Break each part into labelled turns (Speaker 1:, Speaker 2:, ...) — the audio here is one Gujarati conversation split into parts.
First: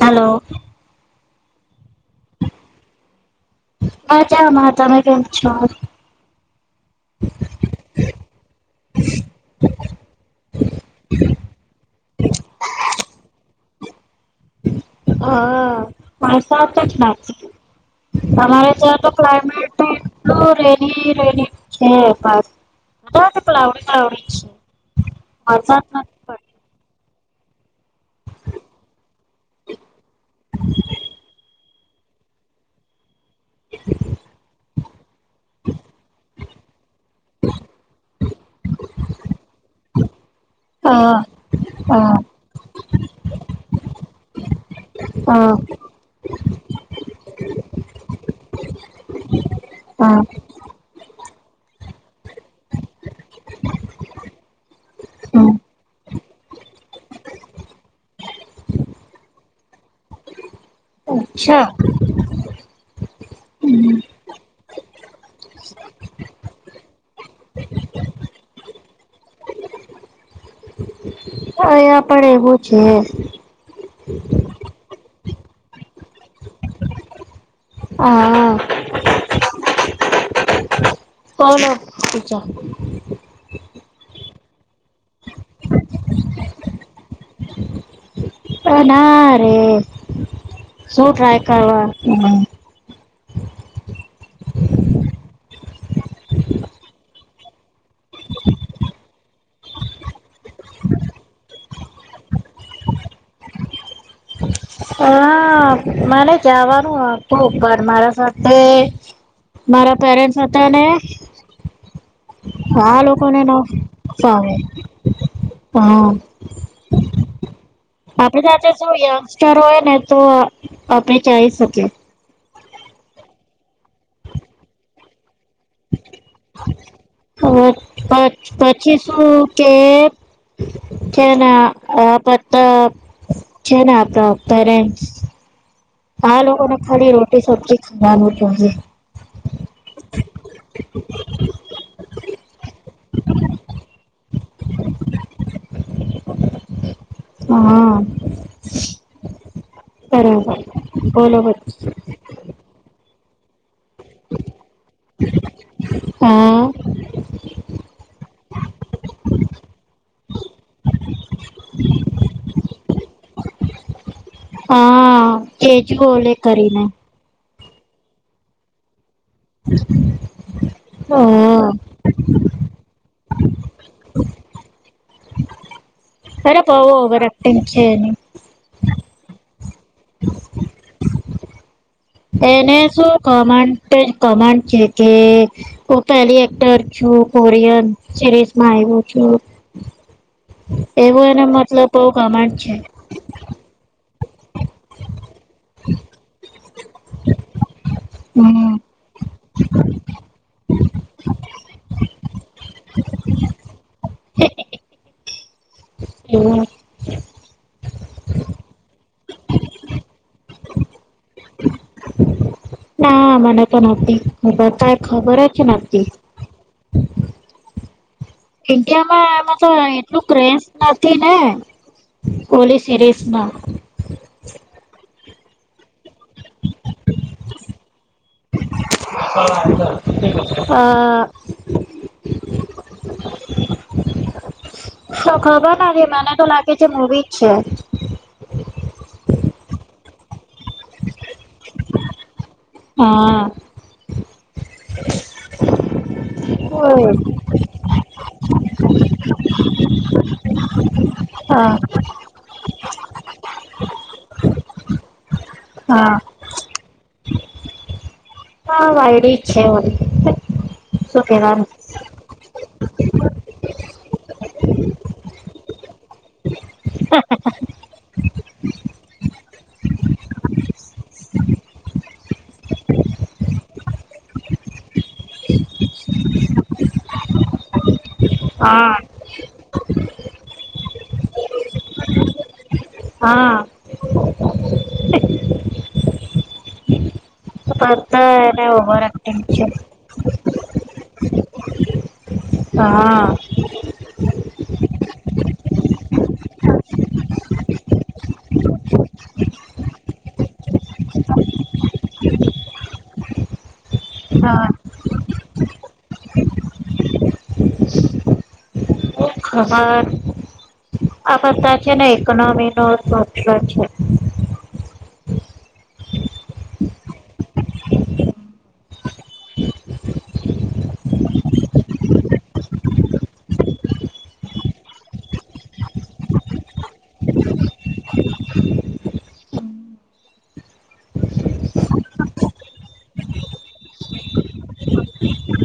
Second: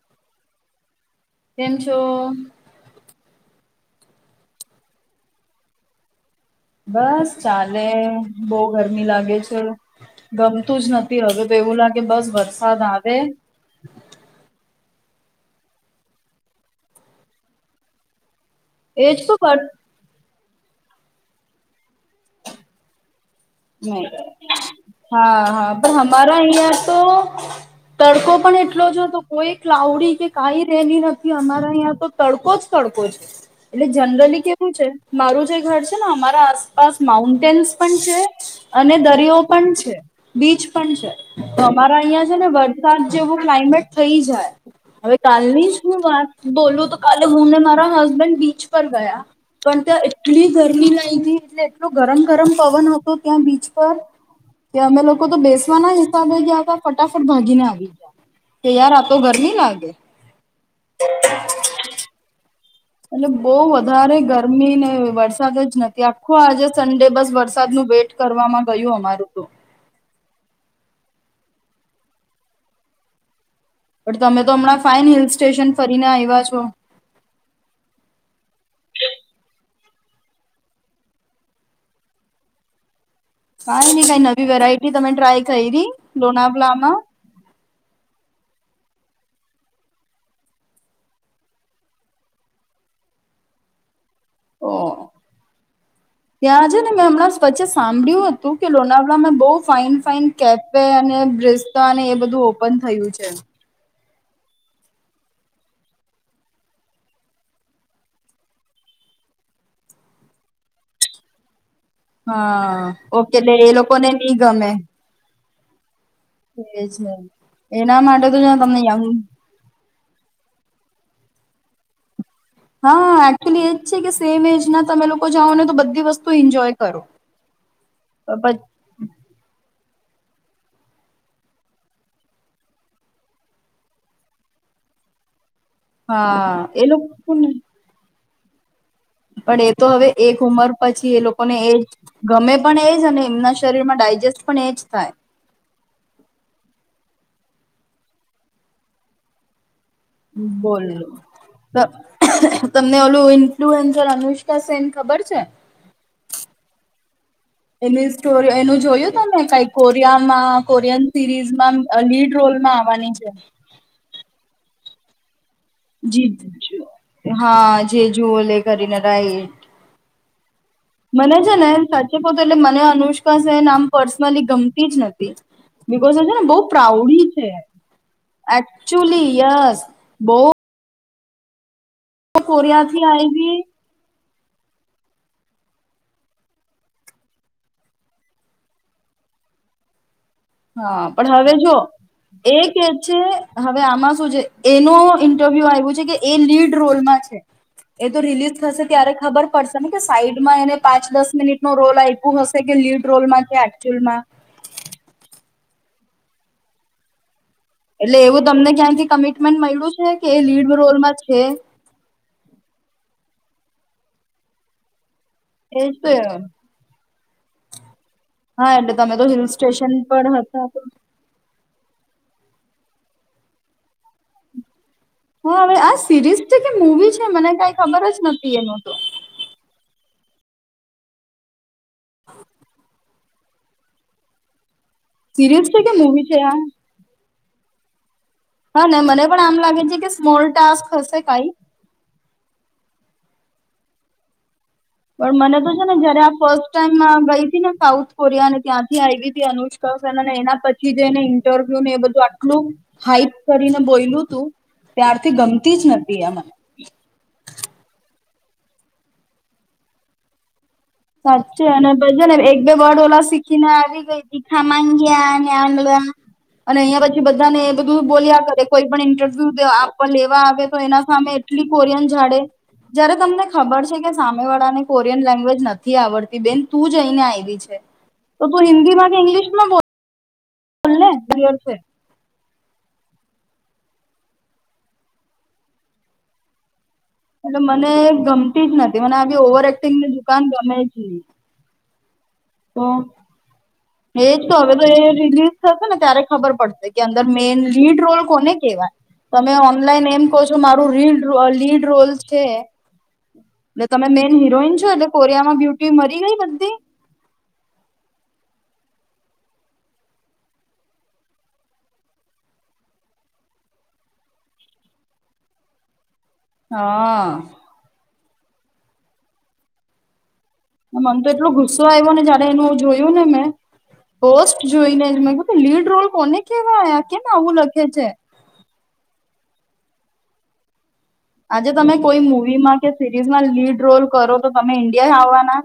Speaker 1: હલો
Speaker 2: તેમમ છો
Speaker 1: મજમાં તમે કેમ છો?
Speaker 2: બસ ચાલે બહ ગરમી લાગે છે. ગમતું જ નથી હવેું તો એવું લાગે બસ વરસાદ આવે.
Speaker 1: હ માસા તો જ ના અમારે ત્યા તો
Speaker 2: એજ
Speaker 1: ક્લાઇમેટ
Speaker 2: નહી
Speaker 1: ઇ રેલી રેલી છે. ક્લાઉડી ક્લાઉડી જ છે
Speaker 2: હા હા
Speaker 1: વરસાદ
Speaker 2: પણ
Speaker 1: નથી પડતો.
Speaker 2: હરા યા તો તડકો પણ એટલો જ હતો કોઈ ક્લાઉડી કે કઈ રહેલી નથી અમારા અ્યાં તો તડકો જ તડકો જ એટલે જનરલી કે શ છે મારું જે ઘર છે ને અમારા આસપાસ માઉન્ટેન્સ પણ છે અને દરિયો પણ છે. બીચ પણ છે
Speaker 1: હા
Speaker 2: તો અમારા
Speaker 1: હા
Speaker 2: અહિયાં છે ને વરસાદ જેવું ક્લાઇમેટ થઈ જાય. હવે
Speaker 1: હા
Speaker 2: કાલની હું વાત બોલું તો કાલે હુંને મારા હસબેન્ડ બીચ પર ગયા. પણ ત્યાં
Speaker 1: હા
Speaker 2: એટલી ગરમી લાગી ગ એટલે એટલો ગરમ ગરમ પવન હતો ત્યાં બીચ પર કે અમે લોકો તો
Speaker 1: હા.
Speaker 2: બેસવાના જ હિસાબે ગયા હતા ફટાફટ ભાગીને આવી ગયા. કે યાર આતો ઘર નની લાગે.
Speaker 1: અચ્છા.
Speaker 2: એટલે બહ વધારે ગર ગરમી ને વરસાદ જ નથી આખો આજે સડે બસ વરસાદ નું વેટ કરવામાં ગયું અમારું તો [inaudible]
Speaker 1: [inaudible] અહયા પણ એવું છે.
Speaker 2: પણ તમે તો હમણાં ફાાઈન હિલ સ્ટેશન ફરીને આવ્યા છો.
Speaker 1: હા. [unintelligible]
Speaker 2: કઈ નઈ કઈ નવી વેરાઈટી તમે ટ્રાય કરી લોનાવલામાં.
Speaker 1: અ ના રે શું ટ્રાય કરવા
Speaker 2: [inaudible] ત્યાં છેે ને મેં હમણાં વચ્ચે સાંભળ્યું હતું કે લનાવળમાંં બહુ ફાાઈન ફાાઈન કેફે અને રસ્તા અને એ બધું ઓપન થયું છે.
Speaker 1: હા, મને જવાનું હતું પણ મારા સાથે મારા પેરેન્ટ્સ હતાને.
Speaker 2: હા
Speaker 1: આ
Speaker 2: ઓકે
Speaker 1: લોકોને ન
Speaker 2: એટલે એ લોકોને નહી
Speaker 1: ફમે
Speaker 2: ગમે
Speaker 1: હા.
Speaker 2: એ છે એના માટે તો
Speaker 1: આપણી
Speaker 2: જો
Speaker 1: સાથે
Speaker 2: તમને
Speaker 1: શું
Speaker 2: આવુ
Speaker 1: યંગસ્ટર ને તો આપણે ચાલી શકીએ.
Speaker 2: હા, એકચુલી એજ છે કે, સેમ એજ ના તમે લોકો? જાઓ ને, તો બધી વસ્તુ એન્જોય કરો.
Speaker 1: હવે પછ પછી
Speaker 2: [unintelligible]
Speaker 1: છેને, પતા છે ને, આપણા પેરેન્ટસ. હા, લોકોને
Speaker 2: એ
Speaker 1: ખાલી રોટી
Speaker 2: લોકોને
Speaker 1: સબજી ખાવા પીવા.
Speaker 2: પણ, એ તો હવે એક ઉમર પછી, એ લોકોને એ. ગમે, પણ એજ, અને એમના શરીર માં ડાયજેસ્ટ પણ એજ થાય.
Speaker 1: હા. બરાબર,
Speaker 2: બોલ
Speaker 1: બોલો.
Speaker 2: ફ્લુએન્સર અનુષ્કા સેન ખબર છે.
Speaker 1: હા
Speaker 2: એની, સોરી, એનું જોયું તમે, કઈ કોરિયામાં, કોરિયન સિરીઝમાં લીડ રોલ. માં આવવાની છે.
Speaker 1: હા, કેજુ ઓલે
Speaker 2: જીત
Speaker 1: કરીને.
Speaker 2: હા, જે જુઓ લે કરીને. રાઈટ
Speaker 1: [unintelligible]
Speaker 2: મને છે
Speaker 1: હા
Speaker 2: ને, સાચું કહુ તો, એટલે મને અનુષ્કા સેન આમ પર્સનલી ગમતી જ નથી. બિકોઝ છે ને, બહુ
Speaker 1: અરે
Speaker 2: પ્રાઉડ
Speaker 1: ઓવર
Speaker 2: છે,
Speaker 1: એક્ટિંગ એની
Speaker 2: એકચુલી, યસ. બહુ
Speaker 1: એને
Speaker 2: કોરિયાથી
Speaker 1: શું,
Speaker 2: આયવી
Speaker 1: કન્ટ કમાન્ટ છે કે? હું પેલી એક્ટર છું, કોરિયન સિરીઝમાં આવું છું.
Speaker 2: હા,
Speaker 1: એવું
Speaker 2: પણ
Speaker 1: એને
Speaker 2: હવે જો
Speaker 1: મતલબ બહુ કમાન્ડ
Speaker 2: એ કે છે, હવે આમાં. શુ છે, એનો ઇન્ટરવ્યુ આવ્યું છે કે એ લીડ રોલમાં છે? એ તો રિલીઝ
Speaker 1: હમ
Speaker 2: થશે ત્યારે ખબર પડશે ને, કે સાઈડમાં એને પાંચ દસ મિનિટ નો રોલ આપ્યો હશે કે. લીડ રોલમાં કેચુઅલમાં
Speaker 1: [unintelligible]
Speaker 2: એટલે, એવું તમને ક્યાંથી કમિટમેન્ટ મળ્યું છે કે એ લીડ રોલમાં છે?
Speaker 1: ના મને તો નથી ખબર, કંઈ ખબર જ
Speaker 2: એજ
Speaker 1: નથી.
Speaker 2: તો હા એટલે તમે
Speaker 1: ઈન્ડિયામાં,
Speaker 2: હિલ
Speaker 1: એમાં તો
Speaker 2: સ્ટેશન
Speaker 1: એટલું
Speaker 2: પર
Speaker 1: ક્રેસ
Speaker 2: હતા તો
Speaker 1: નથી ને ઓલી સરીઝમાં
Speaker 2: હા, હવે આ સિરીઝ છે કે મૂવી છે, મને કંઈ ખબર જ નથી એનું. તો
Speaker 1: આ આ [unintelligible]
Speaker 2: [unintelligible]
Speaker 1: તો,
Speaker 2: સિરીઝ
Speaker 1: ખબર
Speaker 2: છે કે
Speaker 1: ના,
Speaker 2: મૂવી
Speaker 1: મને તો
Speaker 2: આ
Speaker 1: લાગે છે, મૂવી જ છે.
Speaker 2: હા ને, મને પણ આમ લાગે છે કે સ્મોલ ટાસ્ક હશે કંઈ.
Speaker 1: હા.
Speaker 2: પણ મને તો છે ને, જયારે આ ફર્સ્ટ
Speaker 1: ઓય.
Speaker 2: ટાઈમ ગઈ હતી ને, સાઉથ. કોરયા ત્યાંથી આવી હતી અનુષ્કા સેન, અને એના પછી જેને
Speaker 1: હા
Speaker 2: ઇન્ટરવ્યુ ને એ બધું આટલું. હાઈપ કરીને બોયલું તું, ત્યારથી ગમતી જ
Speaker 1: હા
Speaker 2: નથી આ મને.
Speaker 1: હા, વાયરી છે વળી.
Speaker 2: સાચુ, એને તો એક એ બડોલા શીખીને આવી ગઈ ખામાંંગી અને આલન [inaudible] અને અહીં પછી, બધા ને એ બધું બોલ્યા કરે, કોઈ પણ ઇન્ટરવ્યુ આપવા લેવા આવે, તો એના સામે. આટલી કોરિયન જાડે, જ્યારે તમને ખબર છે કે સામે વાળાને કોરિયન લેંગ્વેજ નથી. આવડતી, બેન, તું જઈને આવી છે, તો તું
Speaker 1: હા
Speaker 2: હિન્દી માં કે ઇંગ્લિશ માં બોલ. બને બલ છે.
Speaker 1: હા
Speaker 2: એટલે મને
Speaker 1: પત્તર
Speaker 2: ગમતી જ નથી
Speaker 1: ઓવર
Speaker 2: મને આવી
Speaker 1: એક્ટિંગ
Speaker 2: ઓવર
Speaker 1: છે
Speaker 2: એક્ટિંગની દુકાન ગમે જ નહી, તો
Speaker 1: હા,
Speaker 2: એજ તો હવે તો એ રિલીઝ થશે ને ત્યારે ખબર પડશે કે અંદર મેઈન લીડ રોલ કોને કેહેવાય, તમે ઓનલાઈન એમ કહો છો મારું રીડ લીડ રોલ છે,
Speaker 1: [unintelligible]
Speaker 2: એટલે તમે મેન
Speaker 1: હા
Speaker 2: હિરોઈન છો એટલે કોરિયામાં બ્યુટી મરી ગઈ બધી
Speaker 1: ખબર આ બધા છે ને ઇકોનોમી નોટ છે,
Speaker 2: હા મન તો એટલો ગુસ્સો આવ્યો ને જયારે એનું જોયું ને મેં પોસ્ટ જોઈને જ મે લીડ રોલ કોને કેવા કેને આવું લખે છે,
Speaker 1: [unintelligible]
Speaker 2: આજે તમે કોઈ મુવીમાં કે સિરીઝમાં લીડ રોલ કરો, તો તમે ઈન્ડિયા આવવાના?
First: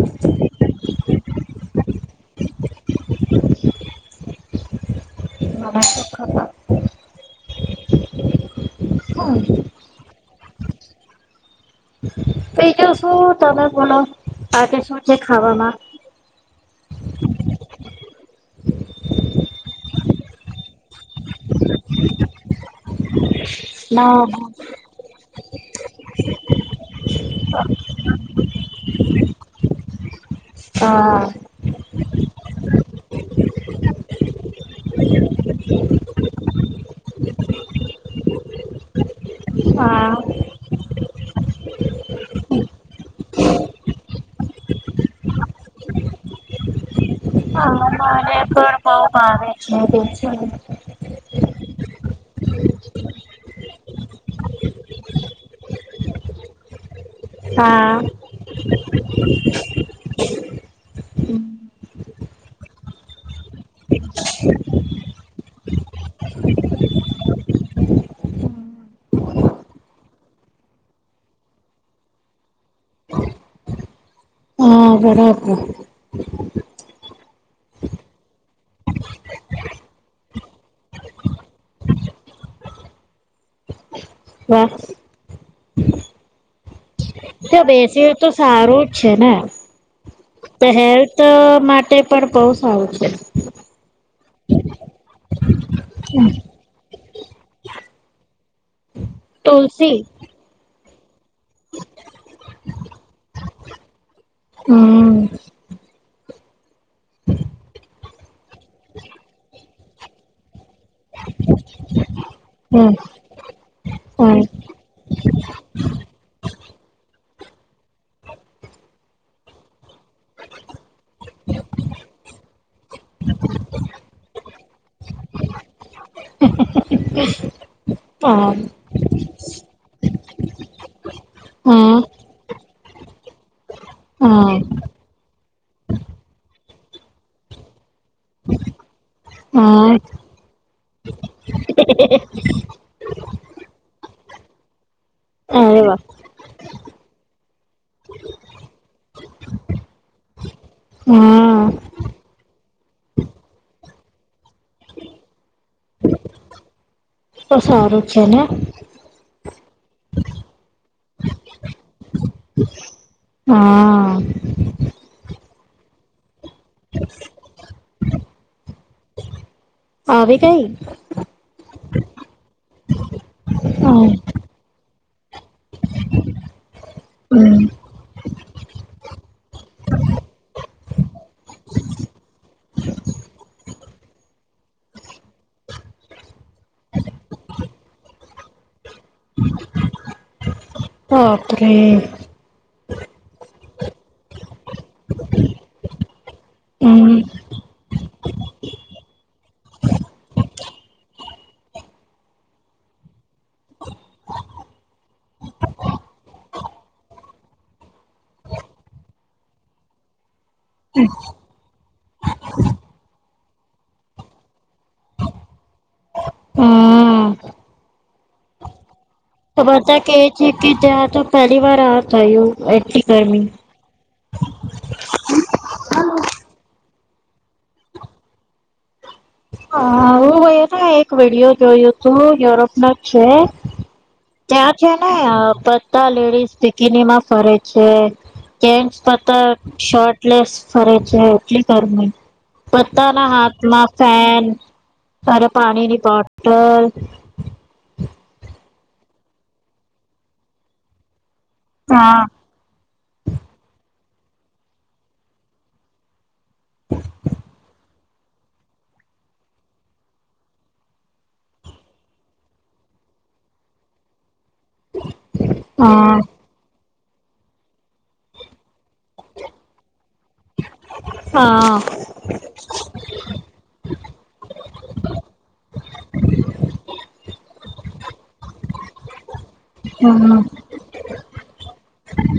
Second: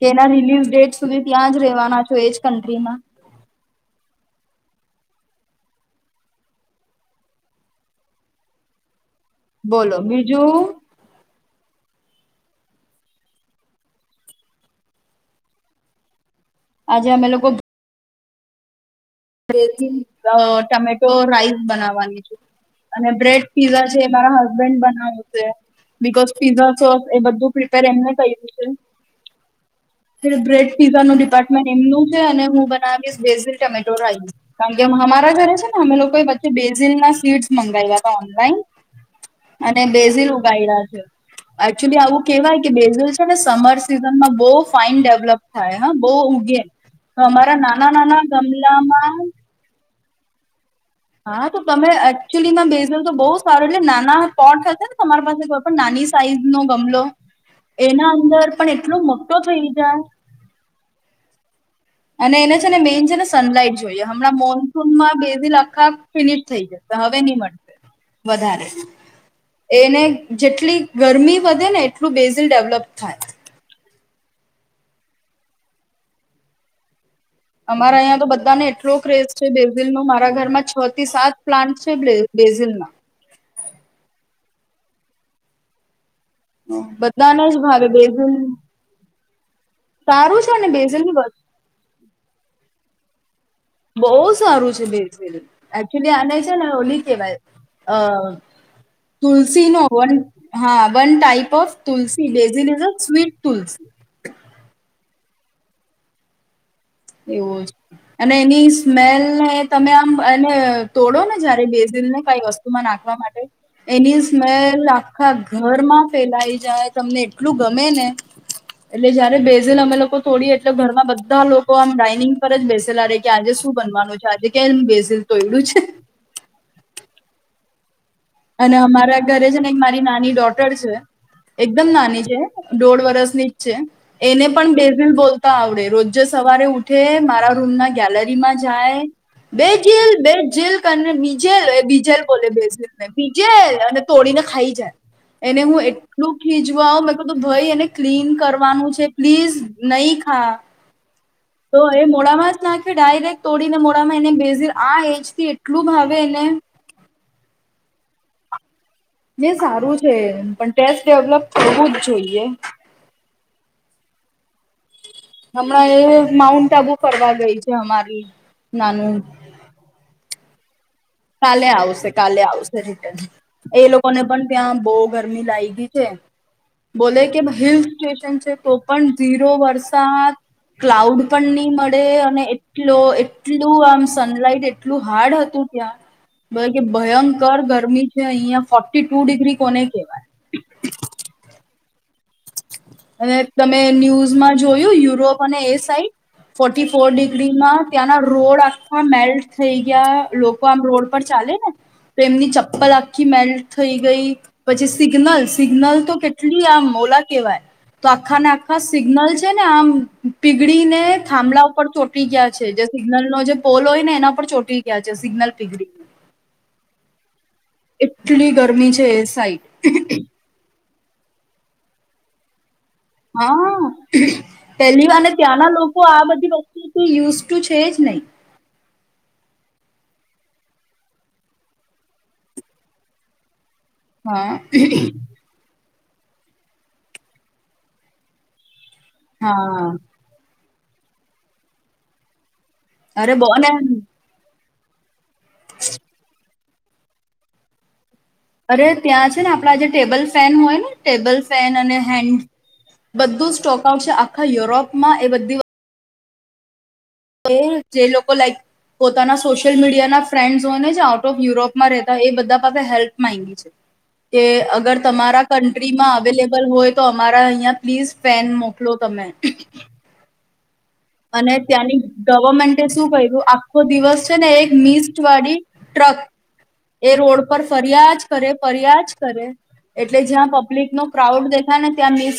Speaker 2: કેના રિલીઝ ડેટ સુધી ત્યાં જ રેવાના છો? એજ કન્ટ્રીમાં
Speaker 1: મને શું ખબર હમ
Speaker 2: બોલો બીજું,
Speaker 1: બીજો શું તમે બોલો આજે શું છે, ખાવામાં?
Speaker 2: આજે હમે લોકો થી ટમેટો રાઈસ બનાવવાની છે, અને બ્રેડ પીઝા છે
Speaker 1: ના
Speaker 2: મારા હસબન્ડ બનાવું છે. બકોઝ પીઝાો એ બધું પ્રિપેર એમને ક્યું છે, બ્રેડ
Speaker 1: હા
Speaker 2: પીઝાનું ડિપાર્ટમેન્ટ એમનું છે અને હું બનાવીશઝલ કારણ કે અમારા ઘરે છે ને અમે લોકો બેઝિલ ના સ્વીડ મંગાવ્યા હતા ઓનલાઈન અને
Speaker 1: હા
Speaker 2: બેઝિલ ઉગાઈ્યા છે, એકચુલી આવું કેહેવાય કે બેઝલ છે ને સમર સિઝનમાં બહુ ફાઈન ડેવલપ થાય, હા બહ અ નાના નાના ગ
Speaker 1: આવે છે.
Speaker 2: હા તો તમે એકચુલીમાં બેસલ તો બઉુ સારું એટલે નાના પોટ હશે, ને તમારી પાસે કોઈ પણ નાની સાઈઝ નો ગમલો
Speaker 1: હા
Speaker 2: એના અંદર પણ એટલો મોટો થઈ જાય,
Speaker 1: હમ્મ
Speaker 2: અને એને છે ને મેન છે ને સનલાઈટ જોઈએ હમણાં મોન્સૂનમાં બેજી લ આખા ફિનિટ થઈ જશે હવે નહી મળશે, વધારે એને જેટલી ગરમી વધે ને એટલું બેઝિલ ડેવલપ થાય,
Speaker 1: હા, બરાબર
Speaker 2: અમારા અહં તો બધાને એટલો ક્રેઝ છે, બેઝિલ નો મારા ઘરમાં છ થી સાત પ્લાન્ટ છેઝ બેઝલમાં
Speaker 1: વાહ
Speaker 2: બધાને જ
Speaker 1: જો
Speaker 2: ભાવે
Speaker 1: બેસી
Speaker 2: બેેજ
Speaker 1: તો સારું જ છે ને તો હેલ્થ
Speaker 2: વસ્તુ
Speaker 1: માટે પણ બહ સારું છે,
Speaker 2: બહુ સારું છે, બે એકચુલી આને છે, ને ઓલી વાય તુલસી નો વન હા, વન ટાઈપ ઓફ તુલસી લઝલઇ અ સ્વીટ તુલસી, એવું જ અને એની સ્મેલને તમે આમ એને તોડો ને જયારે બેઝિલ ને કઈ વસ્તુમાં નાખવા માટે એની સ્મેલ આખા ઘરમાં ફેલાઈ જાય, તમને એટલું ગમે ને એટલે જયારે બેઝેલ અમે લોકો તોડી એટલે ઘરના બધા લોકો તો આમ ડાઇનિંગ પર જ બેસેલા રે કે આજે શું બનવાનું છે, આજે ક બેસેલ તો એડું છે
Speaker 1: [unintelligible]
Speaker 2: અને અમારા ઘરે છે ને મારી નાની ડોટર છે એકદમ નાની છે દોઢ વર્સની જ છે એને પણ બેઝિલ બોલતા આવડે રોજે સવારે તે મારા રૂમ ના ગેલરીમાં જાય બે જેલ બે જેલ બીજેલ એ બીજેલ બોલે બે જેલ પીજે અને તોડી ને ખાઈ જાય એને હું
Speaker 1: અરે વા
Speaker 2: એટલું ખીચવા આવ મેં કું ભાઈ એને ક્લીન કરવાનું છે પ્લીઝ નહી નઈ હા
Speaker 1: હા
Speaker 2: તો એ મોડામાં જ નાખે ડાયરેક્ટ તોડીને મોડામાં એને બેસ આ એજ થી એટલું ભાવેને
Speaker 1: તો સારું છે ને
Speaker 2: સારું છે પણ ટેસ્ટ ડેવલપ થવું જ જોઈએ
Speaker 1: હા
Speaker 2: હમણાં એ માઉન્ટ આબુ ફર ગઈ છે અમારી નાનું
Speaker 1: આવે કઈ
Speaker 2: કાલે આવશે કાલે આવશે એ
Speaker 1: હમ
Speaker 2: લોકોને પણ ત્યાં બહું ગરમી લાગી ગઈ છે. બોલે કે
Speaker 1: હમ,
Speaker 2: હિલ સ્ટેશન છે તો પણ ઝીરો વરસાદ ક્લાઉડ પણ નહી મળે, અને એટ એટલું આમ સનલાઈટ એટલું હાર્ડ હતું, ત્યાં કે ભયંકર ગરમી છે, અહિયાયા ફ ટુ ડિગ્રી કોને કહેવાય.
Speaker 1: બાપરે હમ
Speaker 2: અને તમે ન્યૂઝમાં જોયું યુરોપ અને એ સાઈડ ફોર્ટી ફોર ડિગ્રીમાં ત્યાંના રોડ આખા મેલ્ટ થઈ ગયા, લોકો આમ રોડ પર ચાલ ચાલે ને પ્રેમ ની ચપ્પલ આ મેલ્ટ થઈ ગઈ પછી સિગ્નલ સિગ્નલ તો કેટલી આમ મોલા કેહેવાય. તો આખા ને આખા સિગ્નલ છે, ને આમ પીગળી ને થાંભલા ઉપર ચોટી ગયા છે, જે સિગ્નલ નો જે ફોલોય ને એના પર ચોટી ગયા છે સિગ્નલ પીગળી
Speaker 1: હું.
Speaker 2: એટલી ગરમી છે. સાઈડ
Speaker 1: ખબર ત કે છે કે જ્યાં તો પહેલી વાર આ થયું. એટલી ગરમી
Speaker 2: હા પેલી વાર ત્યાંના લોકો આ બધી વસ્તુ તે યુઝ ટુ છે જ નહીં.
Speaker 1: હા હુંય એક નો એક વિડીયો જોયું તું યુરોપ ન જ છે. ત્યાં
Speaker 2: હા
Speaker 1: છે. ને પ લેડીઝ પિકિની માં ફરે છે, જેસ પતા
Speaker 2: હા
Speaker 1: શર્ટલેસ ફરે છે, એટલી ગરમી બતાના
Speaker 2: અરે બો ને
Speaker 1: હાથમાં [unintelligible] અરે પાણીની બોટલ
Speaker 2: અરે ત્યાં છે, ને આપડા જે ટેબલ ફેન હોય ને ટેબલ પેન અને
Speaker 1: હા
Speaker 2: હેન્ડ બધું સ્ટોક આવશે, આખા યુરોપમાં એ બધી હું જે લોકો લાઈક પોતાના સોશિયલ મીડિયાના ફ્રેન્ડસ હોય ને જે આઉટ ઓફ યુરોપમાં રહેતા એ બધા પાસે હેલ્પ માંગી છે કે અગર તમારા કન્ટ્રીમાં
Speaker 1: હા
Speaker 2: અવેલેબલ હોય તો અમારા અહીં પ્લીઝ ફેન મોક લો તમે અને
Speaker 1: હા
Speaker 2: ત્યાંની ગવર્મેન્ટે શું ક્યું આખો દિવસ છે ને એક મિસ વાળી ટ એ રોડ પર ફરિયા જ કરે ફરિયા જ કરે. એટલે
Speaker 1: હમ
Speaker 2: જ્યાં પબ્લિક નો ક્રાઉડ દેખાય ને ત્યાં મિસ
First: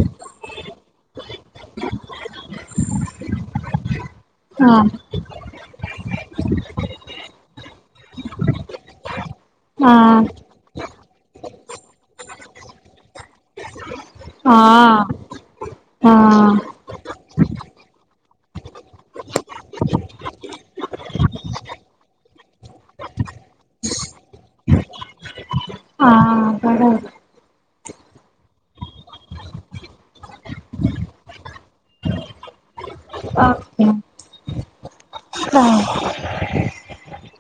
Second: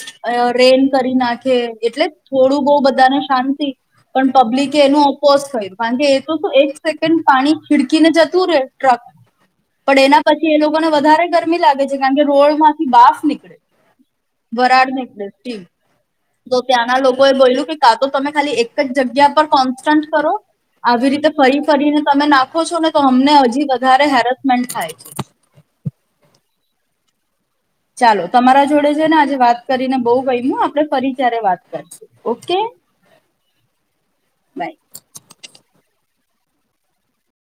Speaker 2: રેન કરી નાખે એટલે થોડું બહુ બધા ને શાંતિ પણ પબ્લિક
Speaker 1: હા
Speaker 2: એનું ઓપોઝ થયું કારણ કે એ તો શ એક સેકન્ડ પાણી ખીડકીને જતું રે ટ્રક પણ
Speaker 1: હા
Speaker 2: એના પછી એ લોકોને વધારે ગરમી લાગે છે, કારણ કે રોડમાંથી બાફ નીકળે. બરાડ
Speaker 1: હા
Speaker 2: નેકલેસ ટીમ
Speaker 1: હા
Speaker 2: તો ત્યાંના લોકોએ બોલ્યું કે કા તો તમે ખાલી એક જ જગ્યા પર કોન્સ્ટન્ટ કરો. આવી રીતે ફરી ફરીને તમે નાખો છો ને તો અમને હજી વધારે હેરસમેન્ટ થાય છે.
Speaker 1: હા. બરોબર
Speaker 2: ચાલો તમારા જોડે છે ને આજે વાત કરીને બહું વયમ આપણે ફરી ત્યારે વાત કરશું ઓકે.
Speaker 1: Okay,
Speaker 2: bye.
Speaker 1: હા.